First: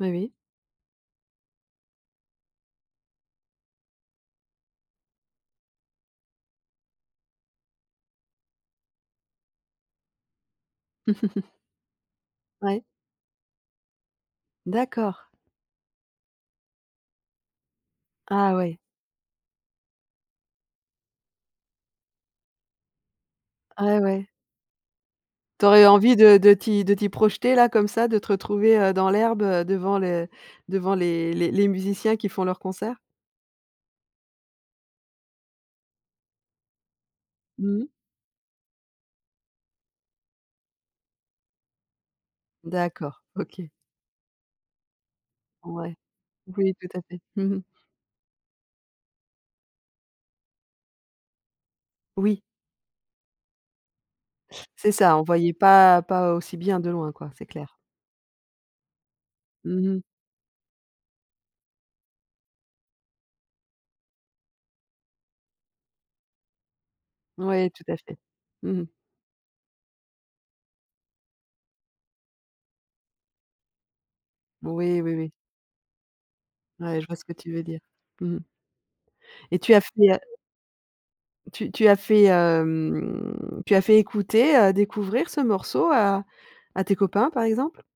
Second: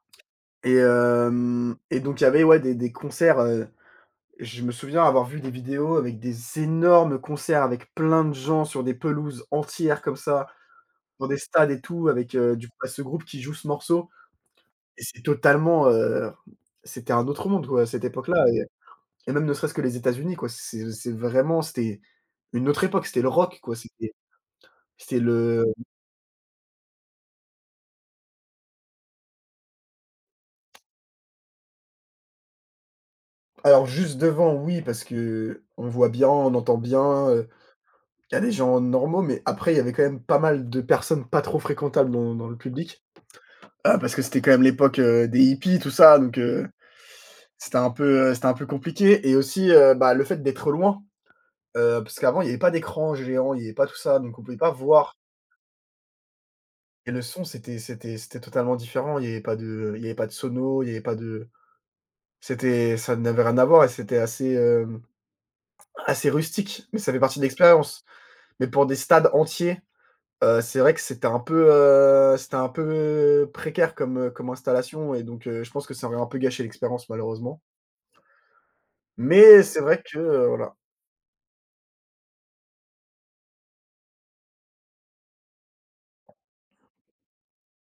Oui, oui. Et hem et donc, il y avait, ouais, des des concerts, heu, je me souviens avoir vu des vidéos avec des énormes concerts, avec plein de gens sur des pelouses entières, comme ça, dans des stades et tout, avec, heu, du c Ouais. bah, ce groupe qui joue ce morceau, et c'est D'accord. totalement, heu, c'était un autre monde, quoi, à cette époque-là Ah, ouais. et même ne serait-ce que les États-Unis, quoi, c'est c'est vraiment, c'était une autre époque, c'était le rock, quoi, Ah, c'était ouais. c'était Tu le aurais envie de de t'y de t'y projeter, là, comme ça, de te retrouver, heu, dans l'herbe, heu, devant les devant les les les musiciens qui font leurs concerts? Alors, juste devant, oui, parce qu'on voit bien, on entend bien, heu, Mmh mh. il y a des gens normaux, mais après, il y avait quand même pas mal de personnes pas trop fréquentables dans dans le public, D'accord. OK! heu, parce que c'était quand même l'époque, heu, des hippies, tout Ouais. ça, donc, heu, Oui, tout à fait, mmh mh. c'était un peu c'était un peu compliqué et aussi, heu, bah, le fait d'être loin, heu, parce Oui. qu'avant, il y avait pas d'écran géant, il y avait pas tout ça, donc on pouvait pas C'est voir ça, on voyait pas pas aussi bien de loin et le quoi, son c'est clair. c'était c'était c'était totalement différent, il y avait pas Mmh de mh. il y avait pas de sono, il y avait pas de c'était ça n'avait rien à voir et c'était assez, hem, assez rustique, mais ça fait partie de Ouais, tout à l'expérience. fait. Mais Mmh pour mh. des stades entiers, heu, c'est vrai que c'était un peu, heu, c'était un peu précaire comme, heu, comme Oui, oui, installation et oui. donc, heu, je pense que ça aurait un peu gâché Ouais, je l'expérience, vois ce que tu malheureusement veux dire. Mmh mh. Et Mais tu as c'est fait vrai que, la heu, voilà. tu tu as fait, hem, tu as fait écouter, heu, découvrir ce morceau à à tes copains, par exemple?